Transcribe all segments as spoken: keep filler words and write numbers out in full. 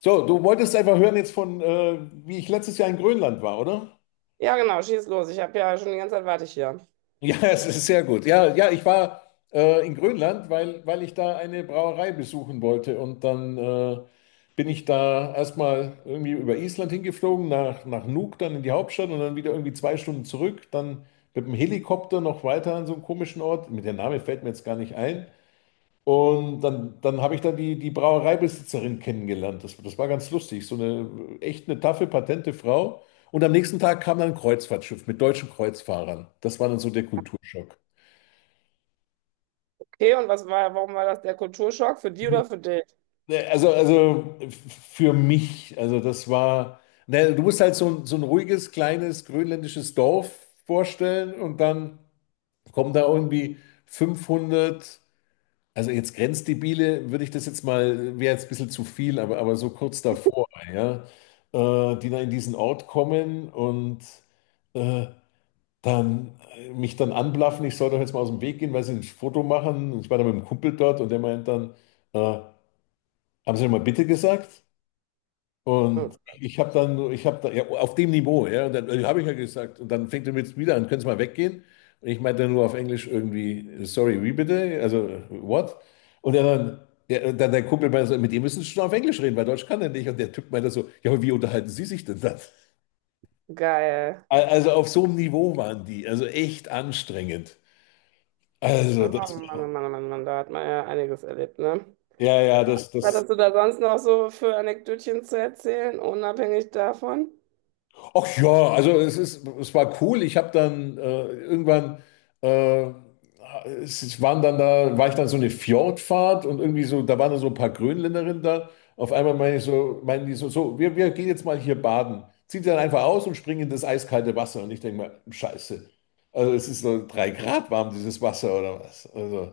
So, du wolltest einfach hören jetzt von, äh, wie ich letztes Jahr in Grönland war, oder? Ja, genau, schieß los. Ich habe ja schon die ganze Zeit warte ich hier. Ja, es ist sehr gut. Ja, ja, ich war äh, in Grönland, weil, weil ich da eine Brauerei besuchen wollte. Und dann äh, bin ich da erstmal irgendwie über Island hingeflogen, nach, nach Nuuk, dann in die Hauptstadt und dann wieder irgendwie zwei Stunden zurück. Dann mit dem Helikopter noch weiter an so einen komischen Ort. Mit der Name fällt mir jetzt gar nicht ein. Und dann, dann habe ich da die, die Brauereibesitzerin kennengelernt. Das, das war ganz lustig. So eine echt eine taffe, patente Frau. Und am nächsten Tag kam dann ein Kreuzfahrtschiff mit deutschen Kreuzfahrern. Das war dann so der Kulturschock. Okay, und was war, warum war das der Kulturschock? Für die oder für dich? Ne, Also, also für mich, also das war, ne, du musst halt so, ein- so ein ruhiges, kleines grönländisches Dorf vorstellen und dann kommen da irgendwie fünfhundert. Also jetzt Grenzdebile würde ich das jetzt mal, wäre jetzt ein bisschen zu viel, aber, aber so kurz davor, ja, äh, die dann in diesen Ort kommen und äh, dann äh, mich dann anblaffen, ich soll doch jetzt mal aus dem Weg gehen, weil sie ein Foto machen. Und ich war dann mit einem Kumpel dort und der meint dann, äh, haben Sie mal bitte gesagt? Hm. Und ich habe dann, ich habe da, ja, auf dem Niveau, ja, und dann äh, habe ich ja gesagt, und dann fängt er mit wieder an, können Sie mal weggehen? Und ich meinte nur auf Englisch irgendwie, sorry, wie bitte? Also, what? Und er dann, ja, dann der Kumpel meinte so, mit dem müssen Sie schon auf Englisch reden, weil Deutsch kann er nicht. Und der Typ meinte so, ja, aber wie unterhalten Sie sich denn dann? Geil. Al- Also auf so einem Niveau waren die, also echt anstrengend. Also, Oh das, Mann, oh Mann, oh Mann, oh Mann, da hat man ja einiges erlebt, ne? ja, ja, das, Was das hast du da sonst noch so für Anekdötchen zu erzählen, unabhängig davon? Ach ja, also es ist, es war cool. Ich habe dann äh, irgendwann, äh, es es waren dann da, war ich dann so eine Fjordfahrt und irgendwie so, da waren dann so ein paar Grönländerinnen da. Auf einmal meine ich so, meinen die so, so, wir, wir gehen jetzt mal hier baden. Zieht sie dann einfach aus und springen in das eiskalte Wasser. Und ich denke mal, Scheiße. Also es ist so drei Grad warm, dieses Wasser oder was. Also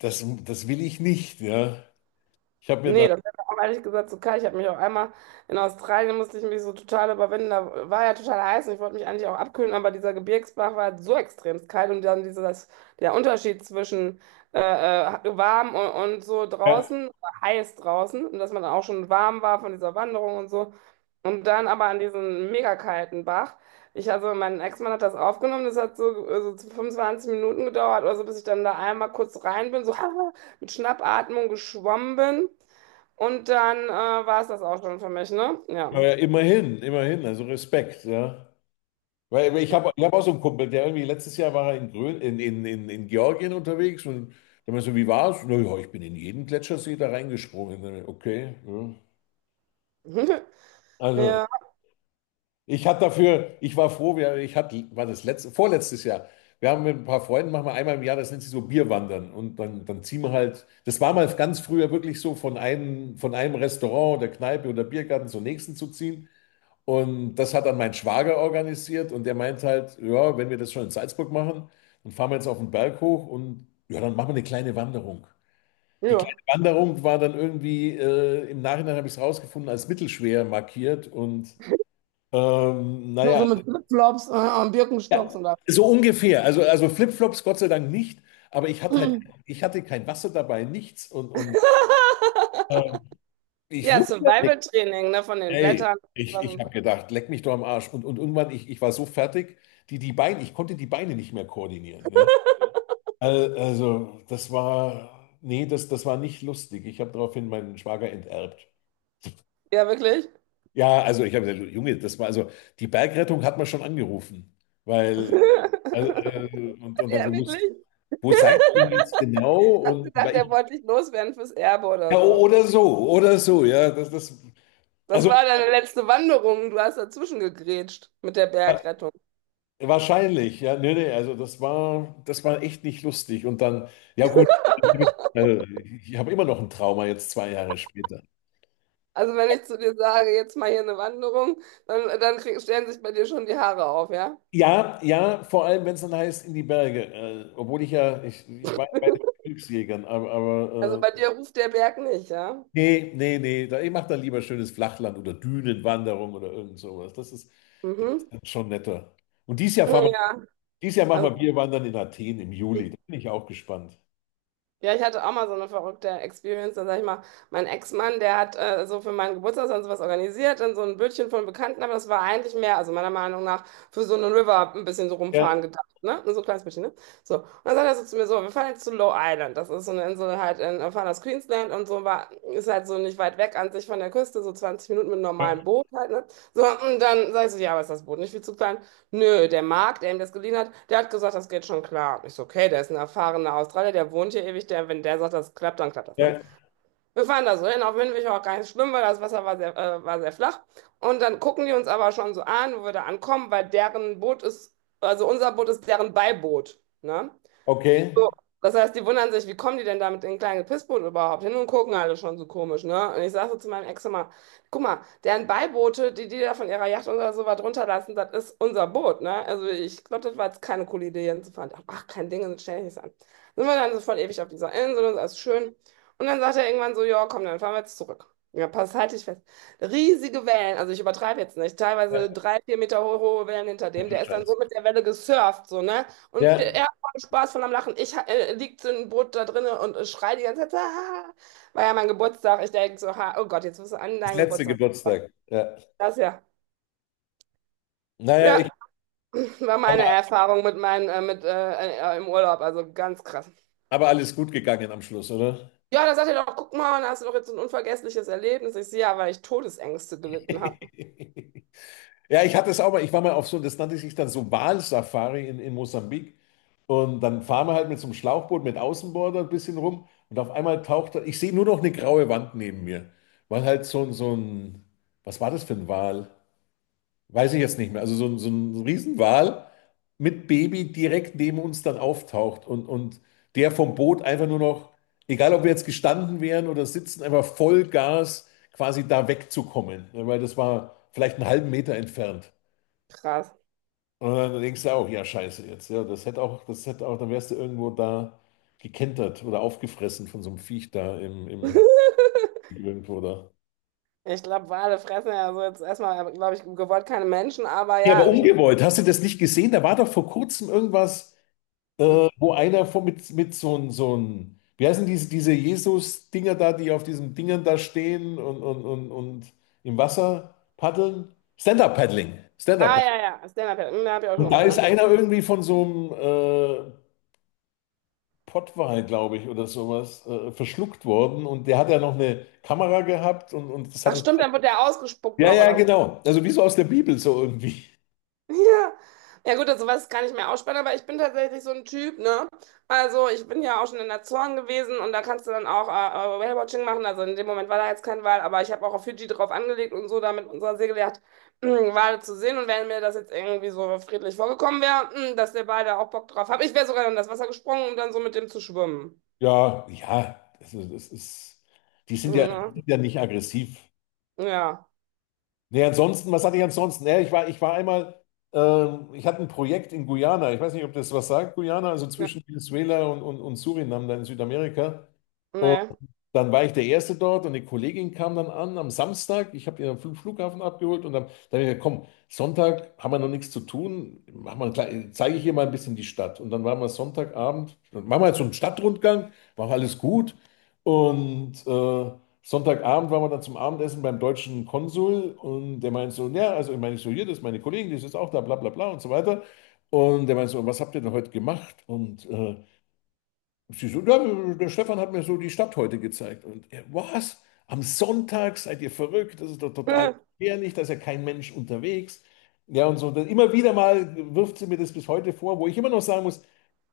das, das will ich nicht, ja. Ich habe mir da, Nee, das wäre auch ehrlich gesagt so kalt. Ich habe mich auch einmal in Australien musste ich mich so total überwinden. Da war ja total heiß und ich wollte mich eigentlich auch abkühlen, aber dieser Gebirgsbach war halt so extrem kalt und dann dieser, das, der Unterschied zwischen äh, äh, warm und, und so ja, draußen, heiß draußen und dass man dann auch schon warm war von dieser Wanderung und so. Und dann aber an diesen mega kalten Bach. Ich, also mein Ex-Mann hat das aufgenommen, das hat so, äh, so fünfundzwanzig Minuten gedauert oder so, bis ich dann da einmal kurz rein bin, so mit Schnappatmung geschwommen bin. Und dann äh, war es das auch schon für mich, ne? Ja. aber immerhin, immerhin, also Respekt, ja. Weil weil ich habe ich hab auch so einen Kumpel, der irgendwie letztes Jahr war er in, Grön, in, in, in, in Georgien unterwegs und da meinte so, wie war's? Na ja, ich bin in jeden Gletschersee da reingesprungen. Okay. Ja. Also Ja, ich hatte dafür, ich war froh, wir, ich hatte, war das letzte, vorletztes Jahr. Wir haben mit ein paar Freunden, machen wir einmal im Jahr, das nennt sich so Bierwandern. Und dann, dann ziehen wir halt, das war mal ganz früher wirklich so, von einem, von einem Restaurant oder Kneipe oder Biergarten zum nächsten zu ziehen. Und das hat dann mein Schwager organisiert und der meint halt, ja, wenn wir das schon in Salzburg machen, dann fahren wir jetzt auf den Berg hoch und ja, dann machen wir eine kleine Wanderung. Die kleine ja. Wanderung war dann irgendwie, äh, im Nachhinein habe ich es rausgefunden, als mittelschwer markiert und ähm, Du naja, so mit Flipflops äh, und ja, ja, Birkenstocks und da. so ungefähr. Also, also Flipflops Gott sei Dank nicht, aber ich hatte halt, ich hatte kein Wasser dabei, nichts und, und äh, ich Ja, wusste, Survival-Training, ne, von den Ey, Blättern. ich, Was ich und habe so. gedacht, leck mich doch am Arsch. Und, und irgendwann, ich, ich war so fertig, die, die Beine, ich konnte die Beine nicht mehr koordinieren. Ne? Al- Also, das war, nee, das, das war nicht lustig. Ich habe daraufhin meinen Schwager enterbt. Ja, wirklich? Ja, also ich habe gesagt, Junge, das war, also die Bergrettung hat man schon angerufen. Weil, also, äh, und, und dann so, Ja, muss- wirklich? wo seid ihr jetzt genau? Hast du Und gedacht, weil er ich, wollte dich loswerden fürs Erbe ja, oder so? oder so, oder so, ja, das, das, Das also. war deine letzte Wanderung. Du hast dazwischen gegrätscht mit der Bergrettung. Wahrscheinlich, ja, nee, nee, also das war, das war echt nicht lustig. Und dann, ja gut, dann hab ich, also ich habe immer noch ein Trauma jetzt zwei Jahre später. Also wenn ich zu dir sage, jetzt mal hier eine Wanderung, dann, dann krieg, stellen sich bei dir schon die Haare auf, ja? Ja, ja, vor allem, wenn es dann heißt, in die Berge. Äh, obwohl ich ja, ich, ich war ja bei den Glücksjägern, aber, Also aber bei äh, dir ruft der Berg nicht, ja? nee, nee, nee, da, ich mache dann lieber schönes Flachland oder Dünenwanderung oder irgend sowas. Das ist, das ist Mhm. dann schon netter. Und dieses Jahr fahren wir, Ja, dieses Jahr machen wir also, Bierwandern in Athen im Juli. Da bin ich auch gespannt. ja, ich hatte auch mal so eine verrückte Experience. Dann sag ich mal, mein Ex-Mann, der hat äh, so für meinen Geburtstag dann sowas organisiert, dann so ein Bötchen von Bekannten, aber das war eigentlich mehr, also meiner Meinung nach, für so einen River ein bisschen so Ja, rumfahren gedacht, ne? So ein kleines bisschen, ne? So. Und dann sagt er so zu mir so, wir fahren jetzt zu Low Island. Das ist so eine Insel halt in, wir fahren aus Queensland und so war, ist halt so nicht weit weg an sich von der Küste, so zwanzig Minuten mit einem ja, normalen Boot halt, ne? So, und dann sag ich so, ja, aber ist das Boot nicht viel zu klein? Nö, der Mark, der ihm das geliehen hat, der hat gesagt, das geht schon klar. Ich so, okay, der ist ein erfahrener Australier, der wohnt hier ewig, der, wenn der sagt, das klappt, dann klappt das, ne? ja, Wir fahren da so hin, auf Windweg auch gar nicht so schlimm, weil das Wasser war sehr, äh, war sehr flach. Und dann gucken die uns aber schon so an, wo wir da ankommen, weil deren Boot ist, also unser Boot ist deren Beiboot, ne? So, okay. das heißt, die wundern sich, wie kommen die denn da mit den kleinen Pissboot überhaupt hin und gucken alle schon so komisch, ne? Und ich sag so zu meinem Ex immer, guck mal, deren Beiboote, die die da von ihrer Yacht oder so was runterlassen, das ist unser Boot, ne? Also ich glaube, das war jetzt keine coole Idee, Jens zu fahren. Ach, kein Ding, das stell ich nicht an. Sind wir dann so voll ewig auf dieser Insel und so, alles schön. Und dann sagt er irgendwann so, ja, komm, dann fahren wir jetzt zurück. Ja, pass, halt dich fest. Riesige Wellen, also ich übertreibe jetzt nicht, Ja, teilweise drei, vier Meter hohe, hohe Wellen hinter ach dem, du der ist dann Scheiße. so mit der Welle gesurft, so, ne? Und Ja, er Spaß von am Lachen. Ich äh, liegt so ein Brot da drinne und äh, schrei die ganze Zeit, ah, war ja mein Geburtstag. Ich denke so, ha, oh Gott, jetzt wirst du an das deinen letzte Geburtstag. Kommen. Geburtstag. Ja. Das ja. Naja, Ja, ich, war meine aber, Erfahrung mit meinen, äh, mit, äh, äh, im Urlaub, also ganz krass. aber alles gut gegangen am Schluss, oder? Ja, da sagt er doch, guck mal, da hast du doch jetzt so ein unvergessliches Erlebnis. Ich sehe ja, weil ich Todesängste gelitten habe. Ja, ich hatte es auch mal, ich war mal auf so, das nannte sich dann so Walsafari in, in Mosambik. Und dann fahren wir halt mit so einem Schlauchboot mit Außenborder ein bisschen rum und auf einmal taucht, da- ich sehe nur noch eine graue Wand neben mir, weil halt so, ein- so ein, was war das für ein Wal? Weiß ich jetzt nicht mehr. Also so, ein- so ein Riesenwal mit Baby direkt neben uns dann auftaucht und, und der vom Boot einfach nur noch, egal ob wir jetzt gestanden wären oder sitzen, einfach Vollgas quasi da wegzukommen. Ja, weil das war vielleicht einen halben Meter entfernt. Krass. Und dann denkst du auch, ja, scheiße jetzt. Ja, das hätte auch, das hätte auch, dann wärst du irgendwo da gekentert oder aufgefressen von so einem Viech da im, im irgendwo da. Ich glaube, Wale fressen ja so jetzt erstmal, glaube ich, gewollt keine Menschen, aber Ja, aber ja. Ich, umgebeut. Hast du das nicht gesehen? Da war doch vor kurzem irgendwas. Wo einer von, mit, mit so einem, so ein, wie heißen diese, diese Jesus-Dinger da, die auf diesen Dingern da stehen und, und, und, und im Wasser paddeln? Stand-up-Paddling. ah, Stand-up-Paddling. ja, ja, Stand-up, ja, hm, hab ich auch schon Und da gemacht, ist ja. einer irgendwie von so einem äh, Pottwal, glaube ich, oder sowas, äh, verschluckt worden und der hat ja noch eine Kamera gehabt und, und das hat Ach, es. stimmt, dann wird der ausgespuckt Ja, noch ja, oder so. genau. Also wie so aus der Bibel, so irgendwie. Ja. Ja gut, also was kann ich mir ausspannen, aber ich bin tatsächlich so ein Typ, ne? Also ich bin ja auch schon in der Zorn gewesen und da kannst du dann auch äh, äh, Whale-Watching machen. Also in dem Moment war da jetzt kein Wal, aber ich habe auch auf Fidschi drauf angelegt und so da mit unserer Segeljacht Wale zu sehen. Und wenn mir das jetzt irgendwie so friedlich vorgekommen wäre, hm, dass der Wal da auch Bock drauf hat, ich wäre sogar in das Wasser gesprungen, um dann so mit dem zu schwimmen. Ja, ja, also das ist, die sind ja, die Ja. sind ja nicht aggressiv. Ja. Nee, ansonsten, was hatte ich ansonsten? Ja, ich war, ich war einmal, ähm, ich hatte ein Projekt in Guyana. Ich weiß nicht, ob das was sagt, Guyana, also Ja. zwischen Venezuela und, und, und Suriname, da in Südamerika. Nee. Dann war ich der Erste dort und eine Kollegin kam dann an am Samstag. Ich habe die am Fl- Flughafen abgeholt und dann, dann habe ich gesagt, komm, Sonntag haben wir noch nichts zu tun, mach mal, klei- zeige ich ihr mal ein bisschen die Stadt. Und dann waren wir Sonntagabend, dann machen wir jetzt so einen Stadtrundgang, war alles gut. Und äh, Sonntagabend waren wir dann zum Abendessen beim deutschen Konsul und der meint so, ja, also ich meine, ich so, hier, das ist meine Kollegin, die ist jetzt auch da, bla bla bla und so weiter. Und der meint so, was habt ihr denn heute gemacht? Und äh, Sie so, ja, der Stefan hat mir so die Stadt heute gezeigt. Und er, was? Am Sonntag seid ihr verrückt? Das ist doch total gefährlich, da ist ja kein Mensch unterwegs. Ja, und so. Dann immer wieder mal wirft sie mir das bis heute vor, wo ich immer noch sagen muss,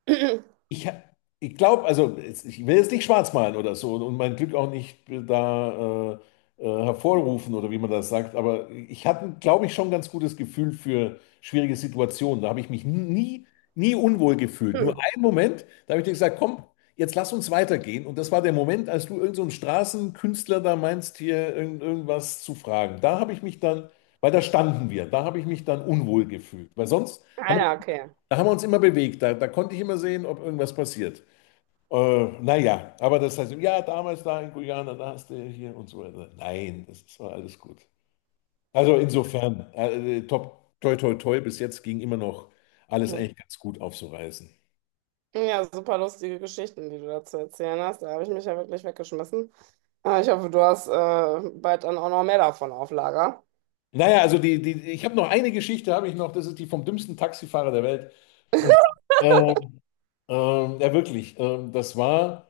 ich, ha- ich glaube, also es- ich will jetzt nicht schwarz malen oder so und mein Glück auch nicht da äh, äh, hervorrufen oder wie man das sagt, aber ich hatte, glaube ich, schon ein ganz gutes Gefühl für schwierige Situationen. Da habe ich mich nie, nie unwohl gefühlt. Nur einen Moment, da habe ich dir gesagt, komm, jetzt lass uns weitergehen. Und das war der Moment, als du irgend so einen Straßenkünstler da meinst, hier irgend, irgendwas zu fragen. Da habe ich mich dann, weil da standen wir, da habe ich mich dann unwohl gefühlt. Weil sonst Ah haben wir ja, okay. da haben wir uns immer bewegt. Da, da konnte ich immer sehen, ob irgendwas passiert. Äh, naja, aber das heißt, ja, damals da in Guyana, da hast du ja hier und so weiter. Nein, das war alles gut. Also insofern, äh, äh, top, toi, toi, toi, bis jetzt ging immer noch alles Mhm. eigentlich ganz gut aufzureißen. Ja, super lustige Geschichten, die du da zu erzählen hast. Da habe ich mich ja wirklich weggeschmissen. Aber ich hoffe, du hast äh, bald dann auch noch mehr davon auf Lager. Naja, also die, die, ich habe noch eine Geschichte, habe ich noch, das ist die vom dümmsten Taxifahrer der Welt. Und äh, äh, ja, wirklich, äh, das war.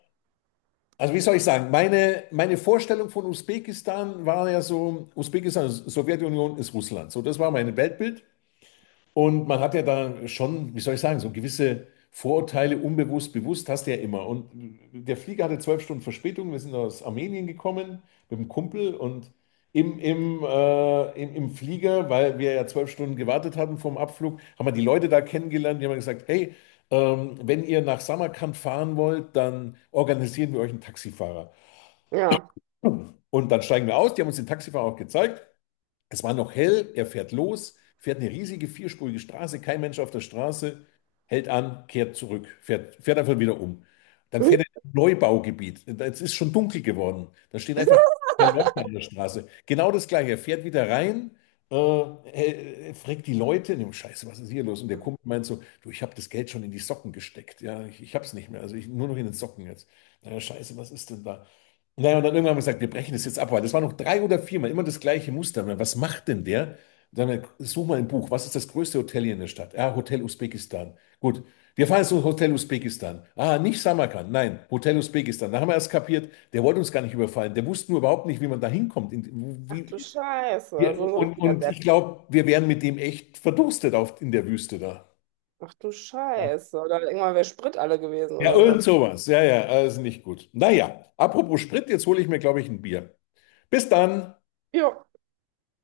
Also wie soll ich sagen, meine, meine Vorstellung von Usbekistan war ja so, Usbekistan, Sowjetunion ist Russland. So, das war mein Weltbild. Und man hat ja da schon, wie soll ich sagen, so gewisse Vorurteile unbewusst, bewusst hast du ja immer. Und der Flieger hatte zwölf Stunden Verspätung. Wir sind aus Armenien gekommen mit einem Kumpel und im, im, äh, im, im Flieger, weil wir ja zwölf Stunden gewartet hatten vom Abflug, haben wir die Leute da kennengelernt. Die haben gesagt, hey, ähm, wenn ihr nach Samarkand fahren wollt, dann organisieren wir euch einen Taxifahrer. Ja. Und dann steigen wir aus, die haben uns den Taxifahrer auch gezeigt. Es war noch hell, er fährt los, fährt eine riesige vierspurige Straße, kein Mensch auf der Straße, hält an, kehrt zurück, fährt, fährt einfach wieder um. Dann fährt er in ein Neubaugebiet. Es ist schon dunkel geworden. Da stehen einfach drei Leute an der Straße. Genau das Gleiche. Er fährt wieder rein, äh, er- er fragt die Leute, und Scheiße, was ist hier los? Und der Kumpel meint so, du, ich habe das Geld schon in die Socken gesteckt. Ja, ich, ich habe es nicht mehr. Also ich, nur noch in den Socken jetzt. Na, Scheiße, was ist denn da? Naja, und dann irgendwann haben wir gesagt, wir brechen das jetzt ab, weil das war noch drei oder viermal immer das gleiche Muster. Und dann, was macht denn der? Dann such mal ein Buch. Was ist das größte Hotel hier in der Stadt? Ah, Hotel Usbekistan. Gut, wir fahren jetzt zum Hotel Usbekistan. Ah, nicht Samarkand, nein, Hotel Usbekistan. Da haben wir erst kapiert, der wollte uns gar nicht überfallen. Der wusste nur überhaupt nicht, wie man da hinkommt. In- Ach wie, du Scheiße, also wir, ein und, richtiger und ich Depp. glaube, wir wären mit dem echt verdurstet auf, in der Wüste da. Ach du Ja, Scheiße. Oder irgendwann wäre Sprit alle gewesen ja, oder irgend sowas. sowas. Ja, ja, also nicht gut. Naja, apropos Sprit, jetzt hole ich mir, glaube ich, ein Bier. Bis dann. Jo.